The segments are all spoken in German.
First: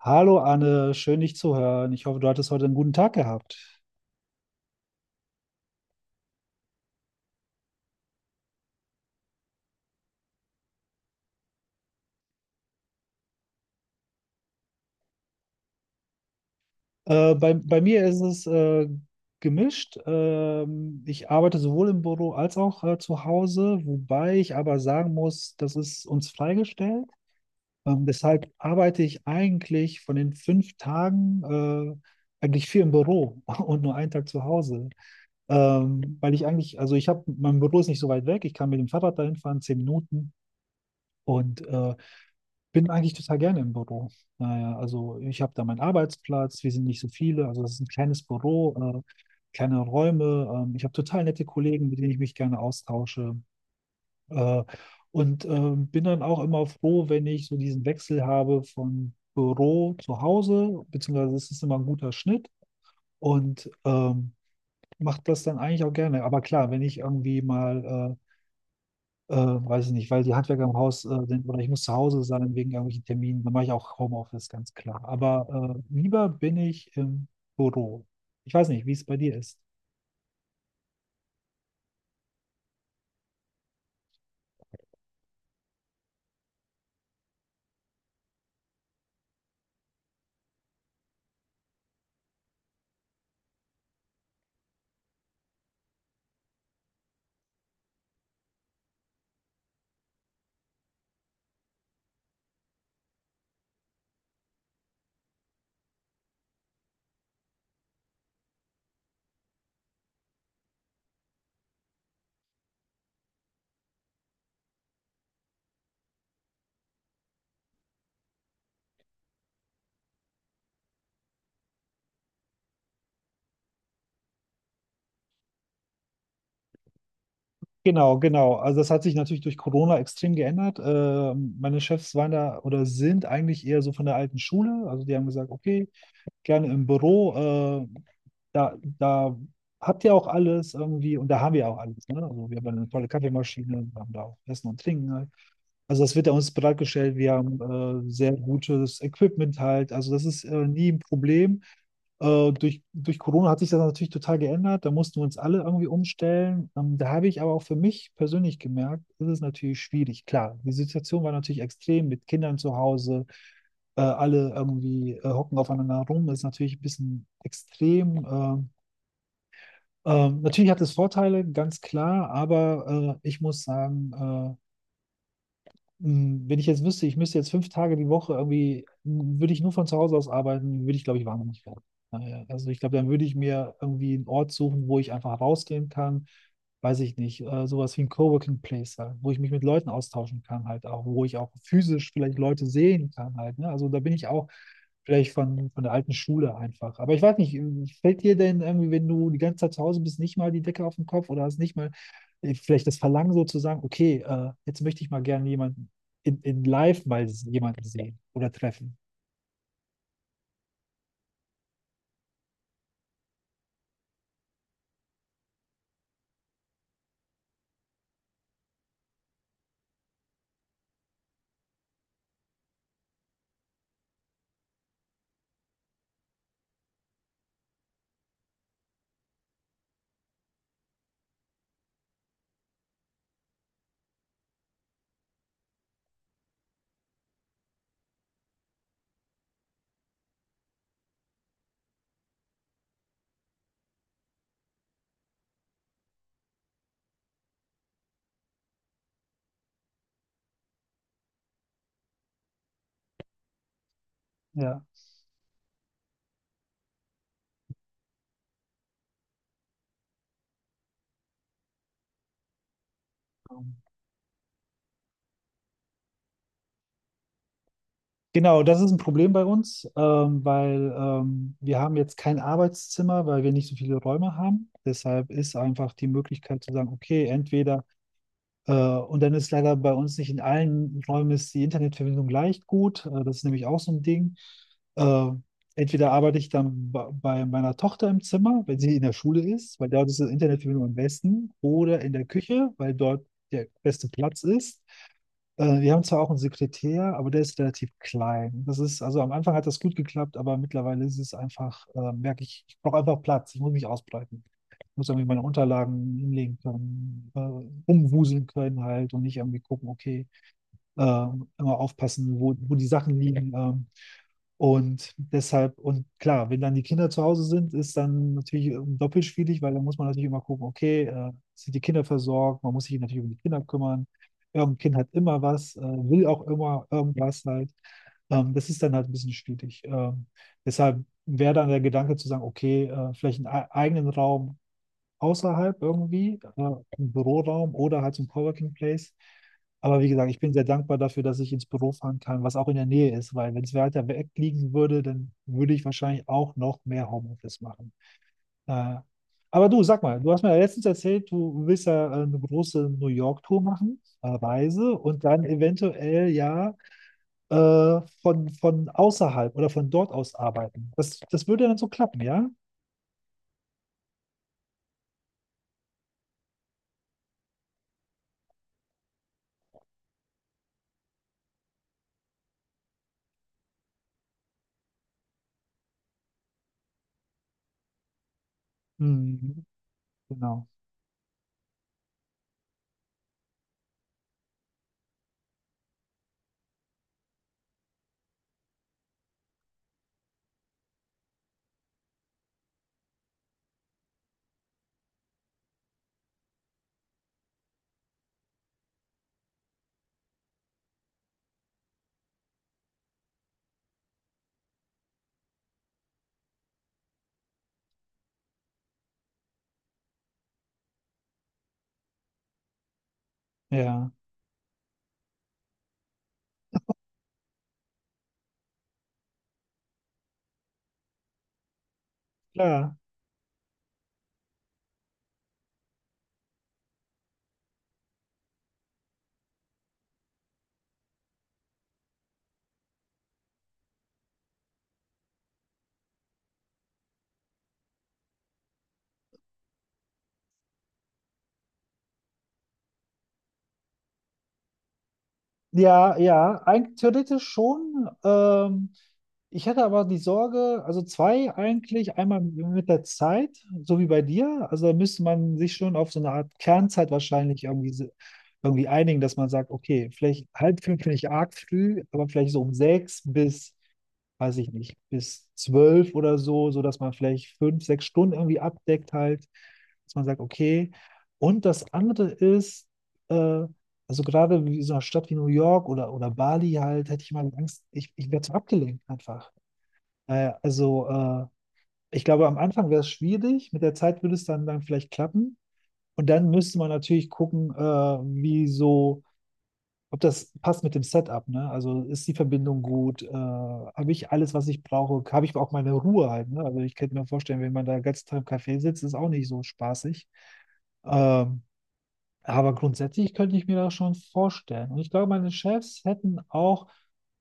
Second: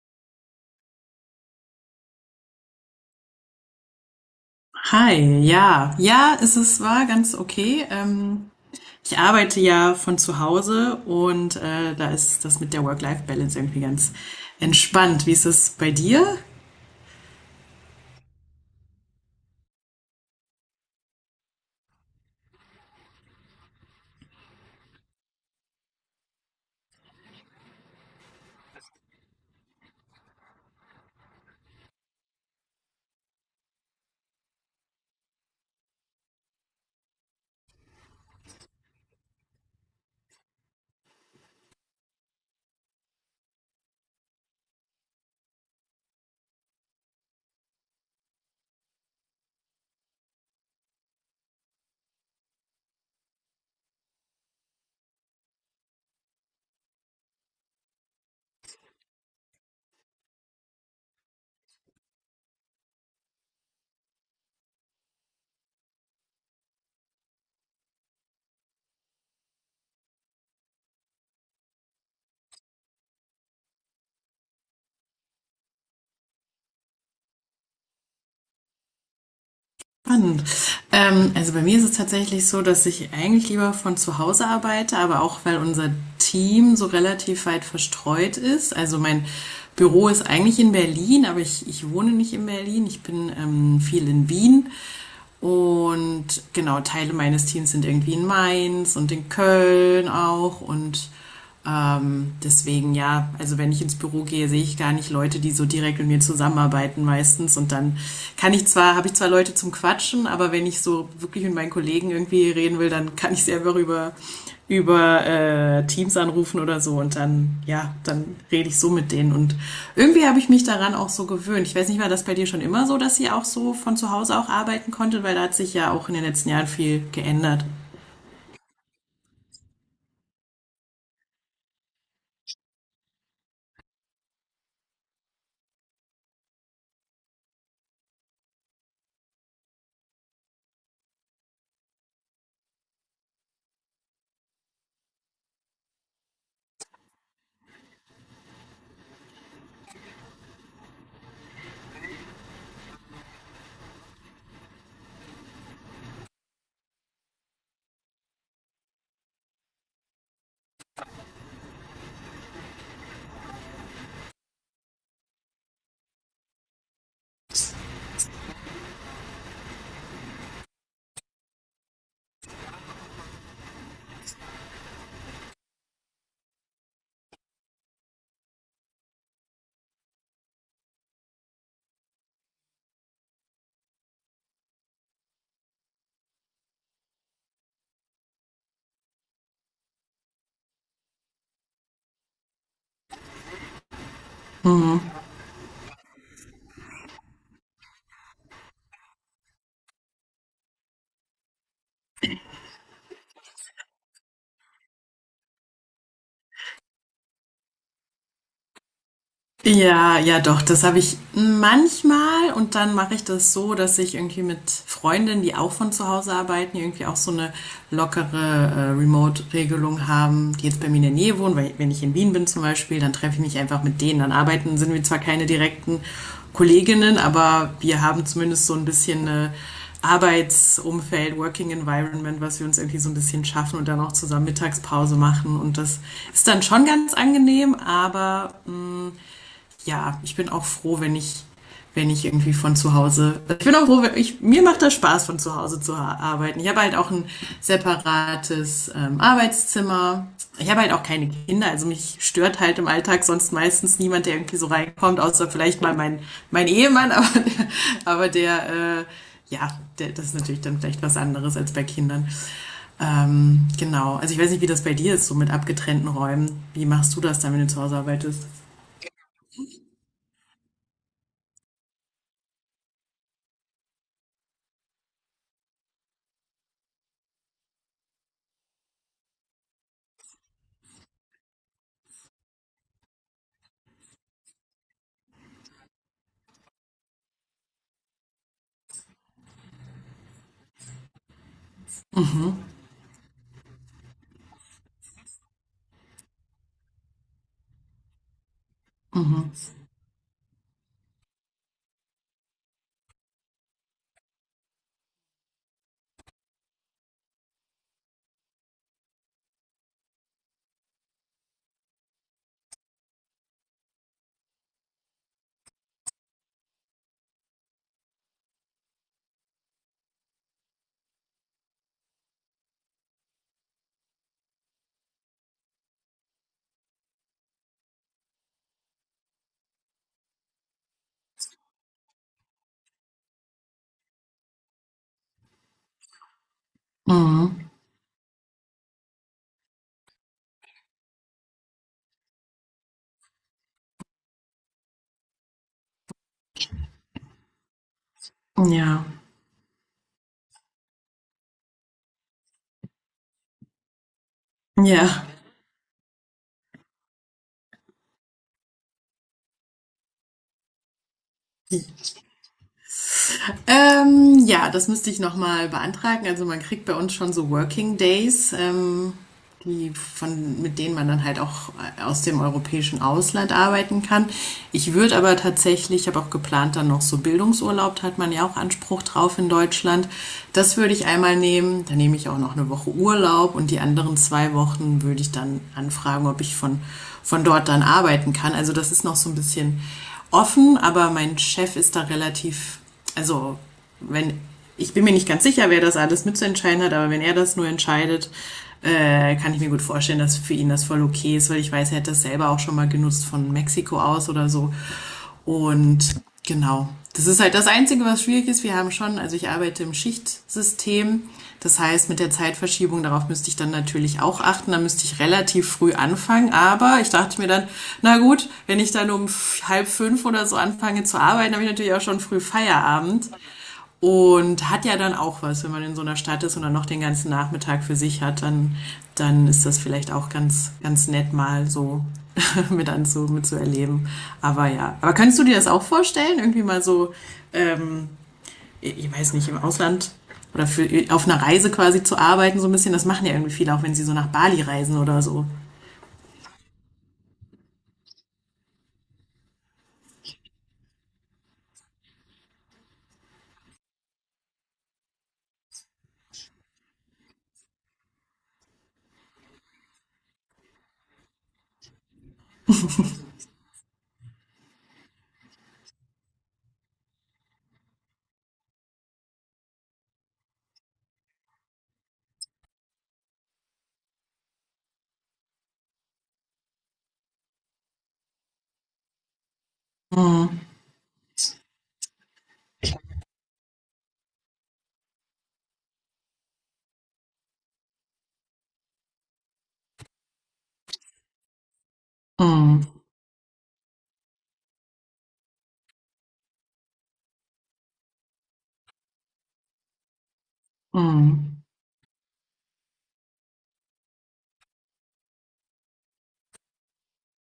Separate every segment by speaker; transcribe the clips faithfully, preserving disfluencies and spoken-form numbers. Speaker 1: Hallo Anne, schön dich zu hören. Ich hoffe, du hattest heute einen guten Tag gehabt.
Speaker 2: Hi, ja. Ja, es ist, war ganz okay. Ähm, ich arbeite ja von zu Hause und äh, da ist das mit der Work-Life-Balance irgendwie ganz entspannt. Wie ist es bei dir?
Speaker 1: Äh, bei, bei mir ist es äh, gemischt. Ähm, ich arbeite sowohl im Büro als auch äh, zu Hause, wobei ich aber sagen muss, das ist uns freigestellt. Ähm, deshalb arbeite ich eigentlich von den fünf Tagen äh, eigentlich vier im Büro und nur einen Tag zu Hause. Ähm, weil ich eigentlich, also ich habe, mein Büro ist nicht so weit weg. Ich kann mit dem Fahrrad dahin fahren, zehn Minuten. Und äh, bin eigentlich total gerne im Büro. Naja, also ich habe da meinen Arbeitsplatz, wir sind nicht so viele, also das ist ein kleines Büro, äh, kleine Räume. Ähm, ich habe total nette Kollegen, mit denen ich mich gerne austausche. Äh, und ähm, bin dann auch immer froh, wenn ich so diesen Wechsel habe von Büro zu Hause, beziehungsweise es ist immer ein guter Schnitt und ähm, macht das dann eigentlich auch gerne. Aber klar, wenn ich irgendwie mal äh, äh, weiß ich nicht, weil die Handwerker im Haus äh, sind oder ich muss zu Hause sein wegen irgendwelchen Terminen. Dann mache ich auch Homeoffice, ganz klar. Aber äh, lieber bin ich im Büro. Ich weiß nicht, wie es bei dir ist.
Speaker 2: Ähm, also bei mir ist es tatsächlich so, dass ich eigentlich lieber von zu Hause arbeite, aber auch weil unser Team so relativ weit verstreut ist. Also mein Büro ist eigentlich in Berlin, aber ich, ich wohne nicht in Berlin. Ich bin ähm, viel in Wien. Und genau, Teile meines Teams sind irgendwie in Mainz und in Köln auch. Und ähm, deswegen ja, also wenn ich ins Büro gehe, sehe ich gar nicht Leute, die so direkt mit mir zusammenarbeiten meistens. Und dann kann ich zwar, habe ich zwar Leute zum Quatschen, aber wenn ich so wirklich mit meinen Kollegen irgendwie reden will, dann kann ich sie einfach über, über äh, Teams anrufen oder so. Und dann, ja, dann rede ich so mit denen. Und irgendwie habe ich mich daran auch so gewöhnt. Ich weiß nicht, war das bei dir schon immer so, dass ihr auch so von zu Hause auch arbeiten konntet, weil da hat sich ja auch in den letzten Jahren viel geändert.
Speaker 1: Genau, genau. Also das hat sich natürlich durch Corona extrem geändert. Äh, meine Chefs waren da oder sind eigentlich eher so von der alten Schule. Also die haben gesagt, okay, gerne im Büro. Äh, da, da habt ihr auch alles irgendwie und da haben wir auch alles. Ne? Also wir haben eine tolle Kaffeemaschine, wir haben da auch Essen und Trinken, ne? Also das wird ja uns bereitgestellt. Wir haben äh, sehr gutes Equipment halt. Also das ist äh, nie ein Problem. Äh, durch, durch Corona hat sich das natürlich total geändert. Da mussten wir uns alle irgendwie umstellen. Ähm, da habe ich aber auch für mich persönlich gemerkt, das ist natürlich schwierig. Klar, die Situation war natürlich extrem mit Kindern zu Hause. Äh, alle irgendwie äh, hocken aufeinander rum. Das ist natürlich ein bisschen extrem. Ähm, ähm, natürlich hat es Vorteile, ganz klar, aber äh, ich muss sagen, äh, mh, wenn ich jetzt wüsste, ich müsste jetzt fünf Tage die Woche irgendwie, mh, würde ich nur von zu Hause aus arbeiten, würde ich, glaube ich, wahnsinnig werden. Naja, also ich glaube, dann würde ich mir irgendwie einen Ort suchen, wo ich einfach rausgehen kann, weiß ich nicht, äh, sowas wie ein Coworking Place halt, wo ich mich mit Leuten austauschen kann halt auch, wo ich auch physisch vielleicht Leute sehen kann halt, ne? Also da bin ich auch vielleicht von, von der alten Schule einfach. Aber ich weiß nicht, fällt dir denn irgendwie, wenn du die ganze Zeit zu Hause bist, nicht mal die Decke auf den Kopf oder hast nicht mal äh, vielleicht das Verlangen so zu sagen, okay, äh, jetzt möchte ich mal gerne jemand in, in live mal jemanden sehen oder treffen.
Speaker 2: Ja, ja doch, das habe ich manchmal und dann mache ich das so, dass ich irgendwie mit Freundinnen, die auch von zu Hause arbeiten, die irgendwie auch so eine lockere äh, Remote-Regelung haben, die jetzt bei mir in der Nähe wohnen, weil wenn ich in Wien bin zum Beispiel, dann treffe ich mich einfach mit denen, dann arbeiten, sind wir zwar keine direkten Kolleginnen, aber wir haben zumindest so ein bisschen eine Arbeitsumfeld, Working Environment, was wir uns irgendwie so ein bisschen schaffen und dann auch zusammen Mittagspause machen. Und das ist dann schon ganz angenehm, aber ja, ich bin auch froh, wenn ich, wenn ich irgendwie von zu Hause, ich bin auch froh, wenn ich, mir macht das Spaß, von zu Hause zu ha- arbeiten. Ich habe halt auch ein separates ähm, Arbeitszimmer. Ich habe halt auch keine Kinder, also mich stört halt im Alltag sonst meistens niemand, der irgendwie so
Speaker 1: Ja.
Speaker 2: reinkommt, außer vielleicht mal mein, mein Ehemann, aber der, aber der äh, ja, der, das ist natürlich dann vielleicht was anderes als bei Kindern. Ähm, genau, also ich weiß nicht, wie das bei dir ist, so mit abgetrennten Räumen. Wie machst du das dann, wenn du zu Hause arbeitest?
Speaker 1: Genau, das ist ein Problem bei uns, ähm, weil ähm, wir haben jetzt kein Arbeitszimmer, weil wir nicht so viele Räume haben. Deshalb ist einfach die Möglichkeit zu sagen, okay, entweder. Äh, und dann ist leider bei uns nicht in allen Räumen ist die Internetverbindung leicht gut. Äh, das ist nämlich auch so ein Ding. Äh, Entweder arbeite ich dann bei, bei meiner Tochter im Zimmer, wenn sie in der Schule ist, weil dort ist die Internetverbindung am besten, oder in der Küche, weil dort der beste Platz ist. Äh, wir haben zwar auch einen Sekretär, aber der ist relativ klein. Das ist, also am Anfang hat das gut geklappt, aber mittlerweile ist es einfach, äh, merke ich, ich brauche einfach Platz, ich muss mich ausbreiten, muss irgendwie meine Unterlagen hinlegen können, äh, rumwuseln können halt und nicht irgendwie gucken, okay, äh, immer aufpassen, wo, wo die Sachen liegen. Ähm, und deshalb, und klar, wenn dann die Kinder zu Hause sind, ist dann natürlich ähm, doppelt schwierig, weil dann muss man natürlich immer gucken, okay, äh, sind die Kinder versorgt, man muss sich natürlich um die Kinder kümmern. Irgendein Kind hat immer was, äh, will auch immer irgendwas halt. Ähm, das ist dann halt ein bisschen schwierig. Ähm, deshalb wäre dann der Gedanke zu sagen, okay, äh, vielleicht einen e- eigenen Raum außerhalb irgendwie, äh, im
Speaker 2: Mhm.
Speaker 1: Büroraum oder halt zum Coworking Place. Aber wie gesagt, ich bin sehr dankbar dafür, dass ich ins Büro fahren kann, was auch in der Nähe ist, weil wenn es weiter weg liegen würde, dann würde ich wahrscheinlich auch noch mehr Homeoffice machen. Äh,
Speaker 2: Ja,
Speaker 1: aber du, sag mal, du hast mir ja letztens erzählt, du willst ja äh, eine große New York-Tour machen, äh, Reise und
Speaker 2: ja.
Speaker 1: dann eventuell ja äh, von, von außerhalb oder von dort aus arbeiten. Das, das würde dann so klappen, ja?
Speaker 2: Ähm, ja, das müsste ich nochmal beantragen. Also man kriegt bei uns schon so Working Days. Ähm, die von, mit denen man dann halt auch äh, aus dem europäischen Ausland arbeiten kann. Ich würde aber tatsächlich, Ich habe auch geplant, dann noch so Bildungsurlaub, da hat man ja auch Anspruch drauf in
Speaker 1: Hm,
Speaker 2: Deutschland.
Speaker 1: genau.
Speaker 2: Das würde ich einmal nehmen. Dann nehme ich auch noch eine Woche Urlaub und die anderen zwei Wochen würde ich dann anfragen, ob ich von, von dort dann arbeiten kann. Also das ist noch so ein bisschen offen, aber mein Chef ist da relativ, also wenn, ich bin mir nicht ganz sicher, wer das alles mitzuentscheiden hat, aber wenn er das nur entscheidet, äh, kann ich mir gut vorstellen, dass für ihn das voll okay ist, weil ich weiß, er hat das selber auch schon mal genutzt von Mexiko aus oder so. Und genau, das ist halt das Einzige, was schwierig ist. Wir haben schon, also ich arbeite im Schichtsystem, das heißt, mit der Zeitverschiebung, darauf müsste ich dann
Speaker 1: Ja,
Speaker 2: natürlich auch achten. Da müsste ich relativ früh anfangen. Aber ich dachte mir dann, na gut, wenn ich dann um halb fünf oder so anfange zu arbeiten, habe ich natürlich auch schon früh
Speaker 1: klar.
Speaker 2: Feierabend. Und hat ja dann auch was, wenn man in so einer Stadt ist und dann noch den ganzen Nachmittag für sich hat, dann, dann ist das vielleicht auch ganz, ganz nett mal so mit anzu, mit zu erleben. Aber ja. Aber kannst du dir das auch vorstellen? Irgendwie mal so, ähm, ich weiß nicht, im Ausland oder für, auf einer Reise quasi zu arbeiten, so ein bisschen, das machen ja irgendwie viele, auch wenn sie so nach Bali reisen oder so.
Speaker 1: Ja, ja, eigentlich theoretisch schon. Ähm, ich hätte aber die Sorge, also zwei eigentlich, einmal mit der Zeit, so wie bei dir. Also da müsste man sich schon auf so eine Art Kernzeit wahrscheinlich irgendwie, se- irgendwie einigen, dass man sagt, okay, vielleicht halb fünf finde ich arg früh, aber vielleicht so um sechs bis, weiß ich nicht, bis zwölf oder so, so dass man vielleicht fünf, sechs Stunden irgendwie abdeckt halt, dass man sagt, okay. Und das andere ist, äh, also gerade in so einer Stadt wie New York oder, oder Bali halt, hätte ich mal Angst, ich, ich werde so abgelenkt einfach. Äh, also äh, Ich glaube, am Anfang wäre es schwierig, mit der Zeit würde es dann, dann vielleicht klappen. Und dann müsste man natürlich gucken, äh, ob das passt mit dem Setup, ne? Also ist die Verbindung
Speaker 2: Mm,
Speaker 1: gut? Äh, habe ich alles, was ich brauche? Habe ich auch meine Ruhe halt, ne? Also ich könnte mir vorstellen, wenn man da den ganzen Tag im Café sitzt, ist auch nicht so spaßig.
Speaker 2: mm,
Speaker 1: Ähm, Aber grundsätzlich könnte ich mir das schon vorstellen. Und ich glaube, meine Chefs hätten auch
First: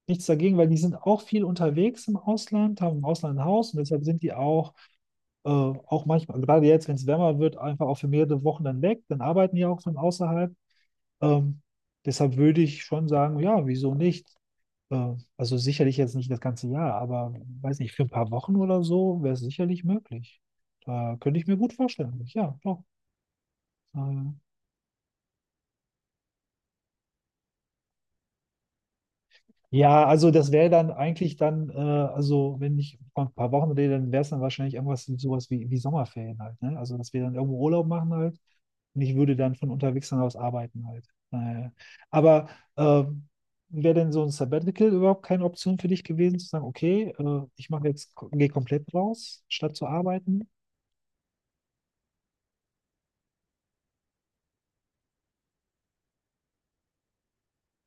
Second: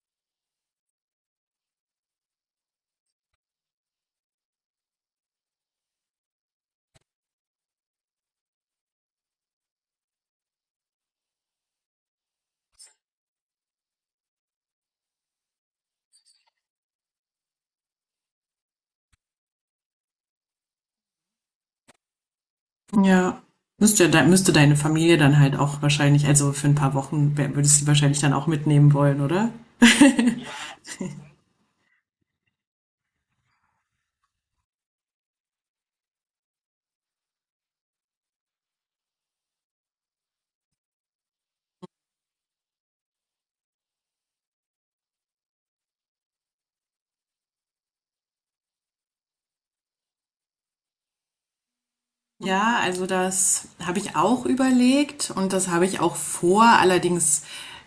Speaker 1: nichts dagegen, weil die sind auch viel unterwegs im Ausland, haben im Ausland ein Haus und deshalb sind die auch, äh, auch manchmal, gerade jetzt, wenn es wärmer wird, einfach auch für mehrere Wochen dann weg. Dann arbeiten die auch von außerhalb. Ähm, Deshalb würde ich schon sagen, ja, wieso nicht? Äh, also sicherlich jetzt nicht das ganze Jahr, aber weiß nicht, für ein paar Wochen oder so wäre es sicherlich möglich. Da könnte ich mir gut vorstellen. Ja, doch.
Speaker 2: ja. Müsste,
Speaker 1: Äh,
Speaker 2: müsste deine Familie dann halt auch wahrscheinlich, also für ein paar Wochen würdest du sie wahrscheinlich dann auch mitnehmen wollen, oder?
Speaker 1: Ja, also das wäre dann eigentlich dann, äh, also wenn ich von ein paar Wochen rede, dann wäre es dann wahrscheinlich irgendwas sowas wie, wie Sommerferien halt, ne? Also dass wir dann irgendwo Urlaub machen halt und ich würde dann von unterwegs dann aus arbeiten halt. Naja. Aber äh, wäre denn so ein Sabbatical überhaupt keine Option für dich gewesen, zu sagen, okay, äh, ich mache jetzt, gehe komplett raus, statt zu arbeiten?
Speaker 2: Ja, also das habe ich auch überlegt und das habe ich auch vor. Allerdings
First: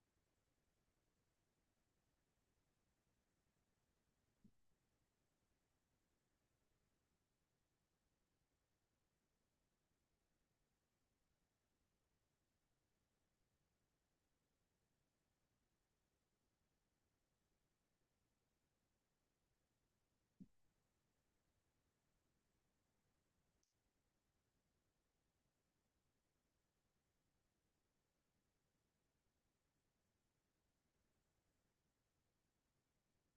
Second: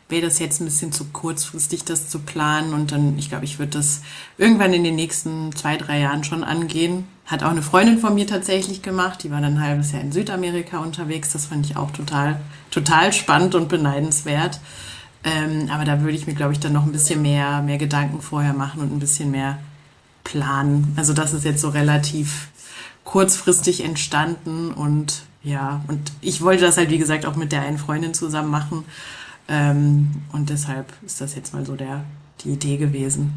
Speaker 2: wäre das jetzt ein bisschen zu kurzfristig, das zu planen. Und dann, ich glaube, ich würde das irgendwann in den nächsten zwei, drei Jahren schon angehen. Hat auch eine Freundin von mir tatsächlich gemacht. Die war dann ein halbes Jahr in Südamerika unterwegs. Das fand ich auch total, total spannend und beneidenswert. Ähm, aber da würde ich mir, glaube ich, dann noch ein bisschen mehr, mehr Gedanken vorher machen und ein bisschen mehr planen. Also das ist jetzt so relativ kurzfristig entstanden und ja, und ich wollte das halt, wie gesagt, auch mit der einen Freundin zusammen machen. Ähm, und deshalb ist das jetzt mal so der, die Idee gewesen.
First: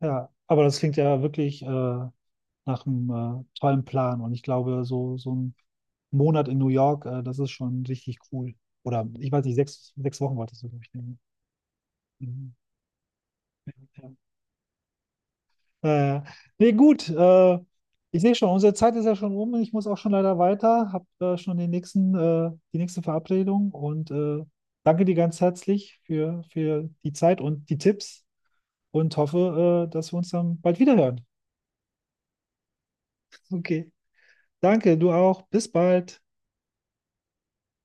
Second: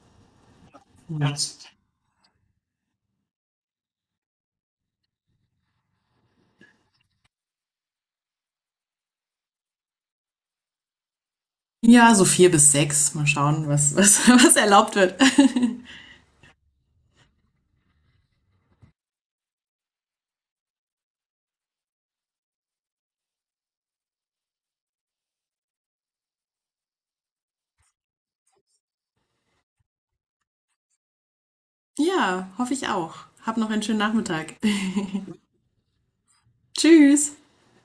Speaker 1: Ja, aber das klingt ja wirklich äh, nach einem äh, tollen Plan. Und ich glaube, so, so ein Monat in New York, äh, das ist schon richtig cool. Oder ich weiß nicht, sechs, sechs Wochen wolltest du, glaube ich, nehmen.
Speaker 2: Ja, so vier
Speaker 1: Mhm,
Speaker 2: bis sechs. Mal schauen, was,
Speaker 1: ja.
Speaker 2: was, was erlaubt wird.
Speaker 1: Äh, Nee, gut. Äh, ich sehe schon, unsere Zeit ist ja schon um. Ich muss auch schon leider weiter. Hab äh, schon den nächsten, äh, die nächste Verabredung. Und äh, danke dir ganz herzlich für, für die Zeit und die Tipps und hoffe, äh, dass wir uns dann bald wiederhören.
Speaker 2: Ja, hoffe ich auch. Hab noch einen
Speaker 1: Okay.
Speaker 2: schönen Nachmittag.
Speaker 1: Danke, du auch. Bis bald.
Speaker 2: Tschüss.